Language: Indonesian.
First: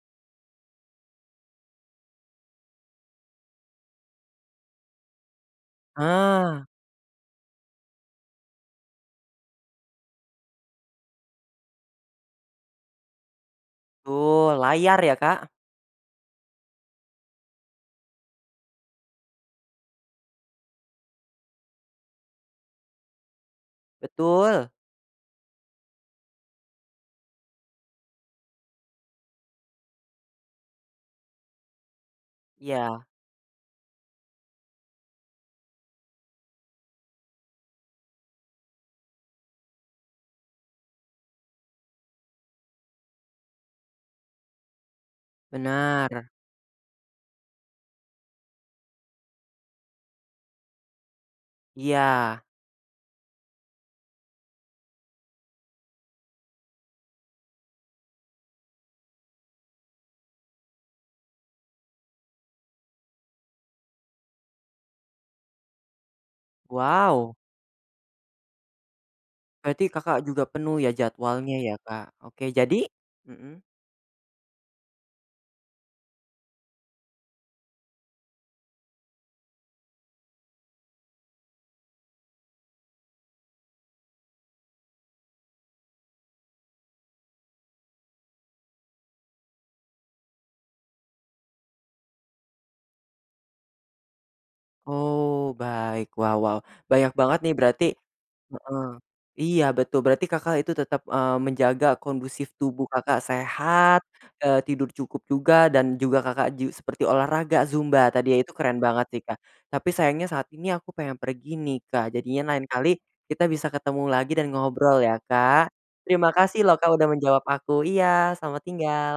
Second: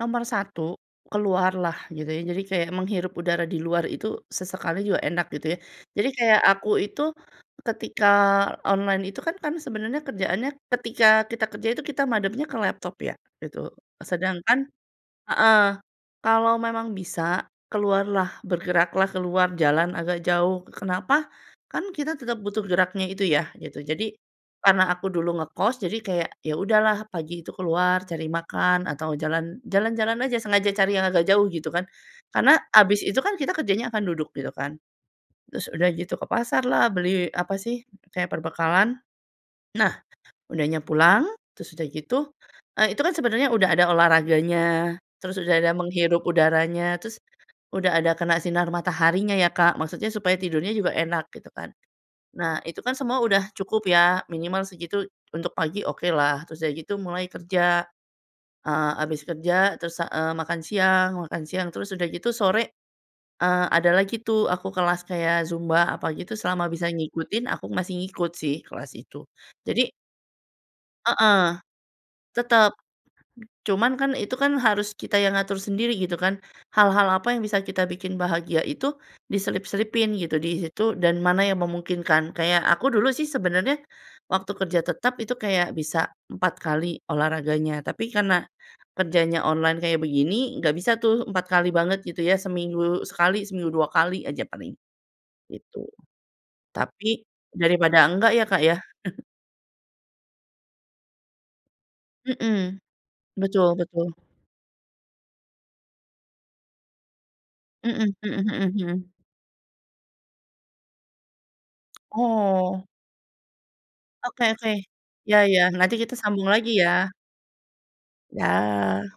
Nomor 1, keluarlah. Gitu, ya. Jadi kayak menghirup udara di luar itu sesekali juga enak gitu, ya. Jadi kayak Ah. aku itu ketika online itu kan kan, sebenarnya kerjaannya ketika kita kerja itu kita madepnya ke laptop, ya, gitu. Sedangkan Uh, layar, ya, Kak. heeh, kalau memang bisa, keluarlah, bergeraklah, keluar jalan agak jauh. Kenapa? Kan, kita tetap butuh geraknya itu, ya, gitu. Jadi Betul! karena aku dulu ngekos, jadi kayak, ya, udahlah pagi itu keluar cari makan atau jalan jalan-jalan aja, sengaja cari yang agak jauh gitu, kan. Karena Iya. abis itu, kan, kita kerjanya akan duduk gitu, kan. Terus udah gitu ke pasarlah, beli apa, sih, kayak perbekalan. Nah, udahnya pulang, terus udah gitu eee, itu, kan, sebenernya udah ada olahraganya, terus udah ada menghirup Benar. udaranya, terus udah ada kena sinar mataharinya, ya, Kak, maksudnya supaya tidurnya juga enak gitu kan. Iya. Nah itu, kan, semua udah cukup, ya, minimal segitu untuk pagi okelah. Terus udah gitu mulai kerja. Eee, abis kerja terus, eee, makan siang makan siang terus udah gitu sore, eee, ada lagi, tuh, aku kelas kayak Zumba apa gitu selama bisa Wow! ngikutin aku masih ngikut, sih, kelas itu Berarti jadi Kakak juga penuh, ya, Heeh, jadwalnya, ya, Kak. Oke tetep, jadi? Hmm. cuman, kan, itu, kan, harus kita yang ngatur sendiri gitu, kan, hal-hal apa yang bisa kita bikin bahagia itu diselip-selipin gitu di situ dan mana yang memungkinkan. Kayak aku dulu, sih, sebenarnya waktu kerja tetap itu kayak bisa 4 kali olahraganya, tapi karena kerjanya online kayak begini, nggak bisa, tuh, 4 kali banget gitu, ya, seminggu sekali seminggu 2 kali aja paling, Oh gitu. baik wow wow banyak Tapi banget, nih, berarti daripada enggak, ya, Kak, ya. hmm, iya betul berarti Kakak itu tetap, eee, menjaga kondusif Hmm, tubuh Kakak betul sehat, betul. eee, tidur cukup juga, dan juga Kakak ju seperti olahraga Hmm Zumba tadi, ya, hmm itu, hmm keren banget, hmm. nih, Kak. Tapi sayangnya saat ini aku pengen pergi, nih, Kak jadinya lain Oh. kali kita bisa ketemu lagi Oke dan oke, ngobrol, ya, ya ya, Kak. nanti kita Terima sambung kasih, lagi loh, Kak, udah ya! menjawab aku, iya selamat Dah. tinggal!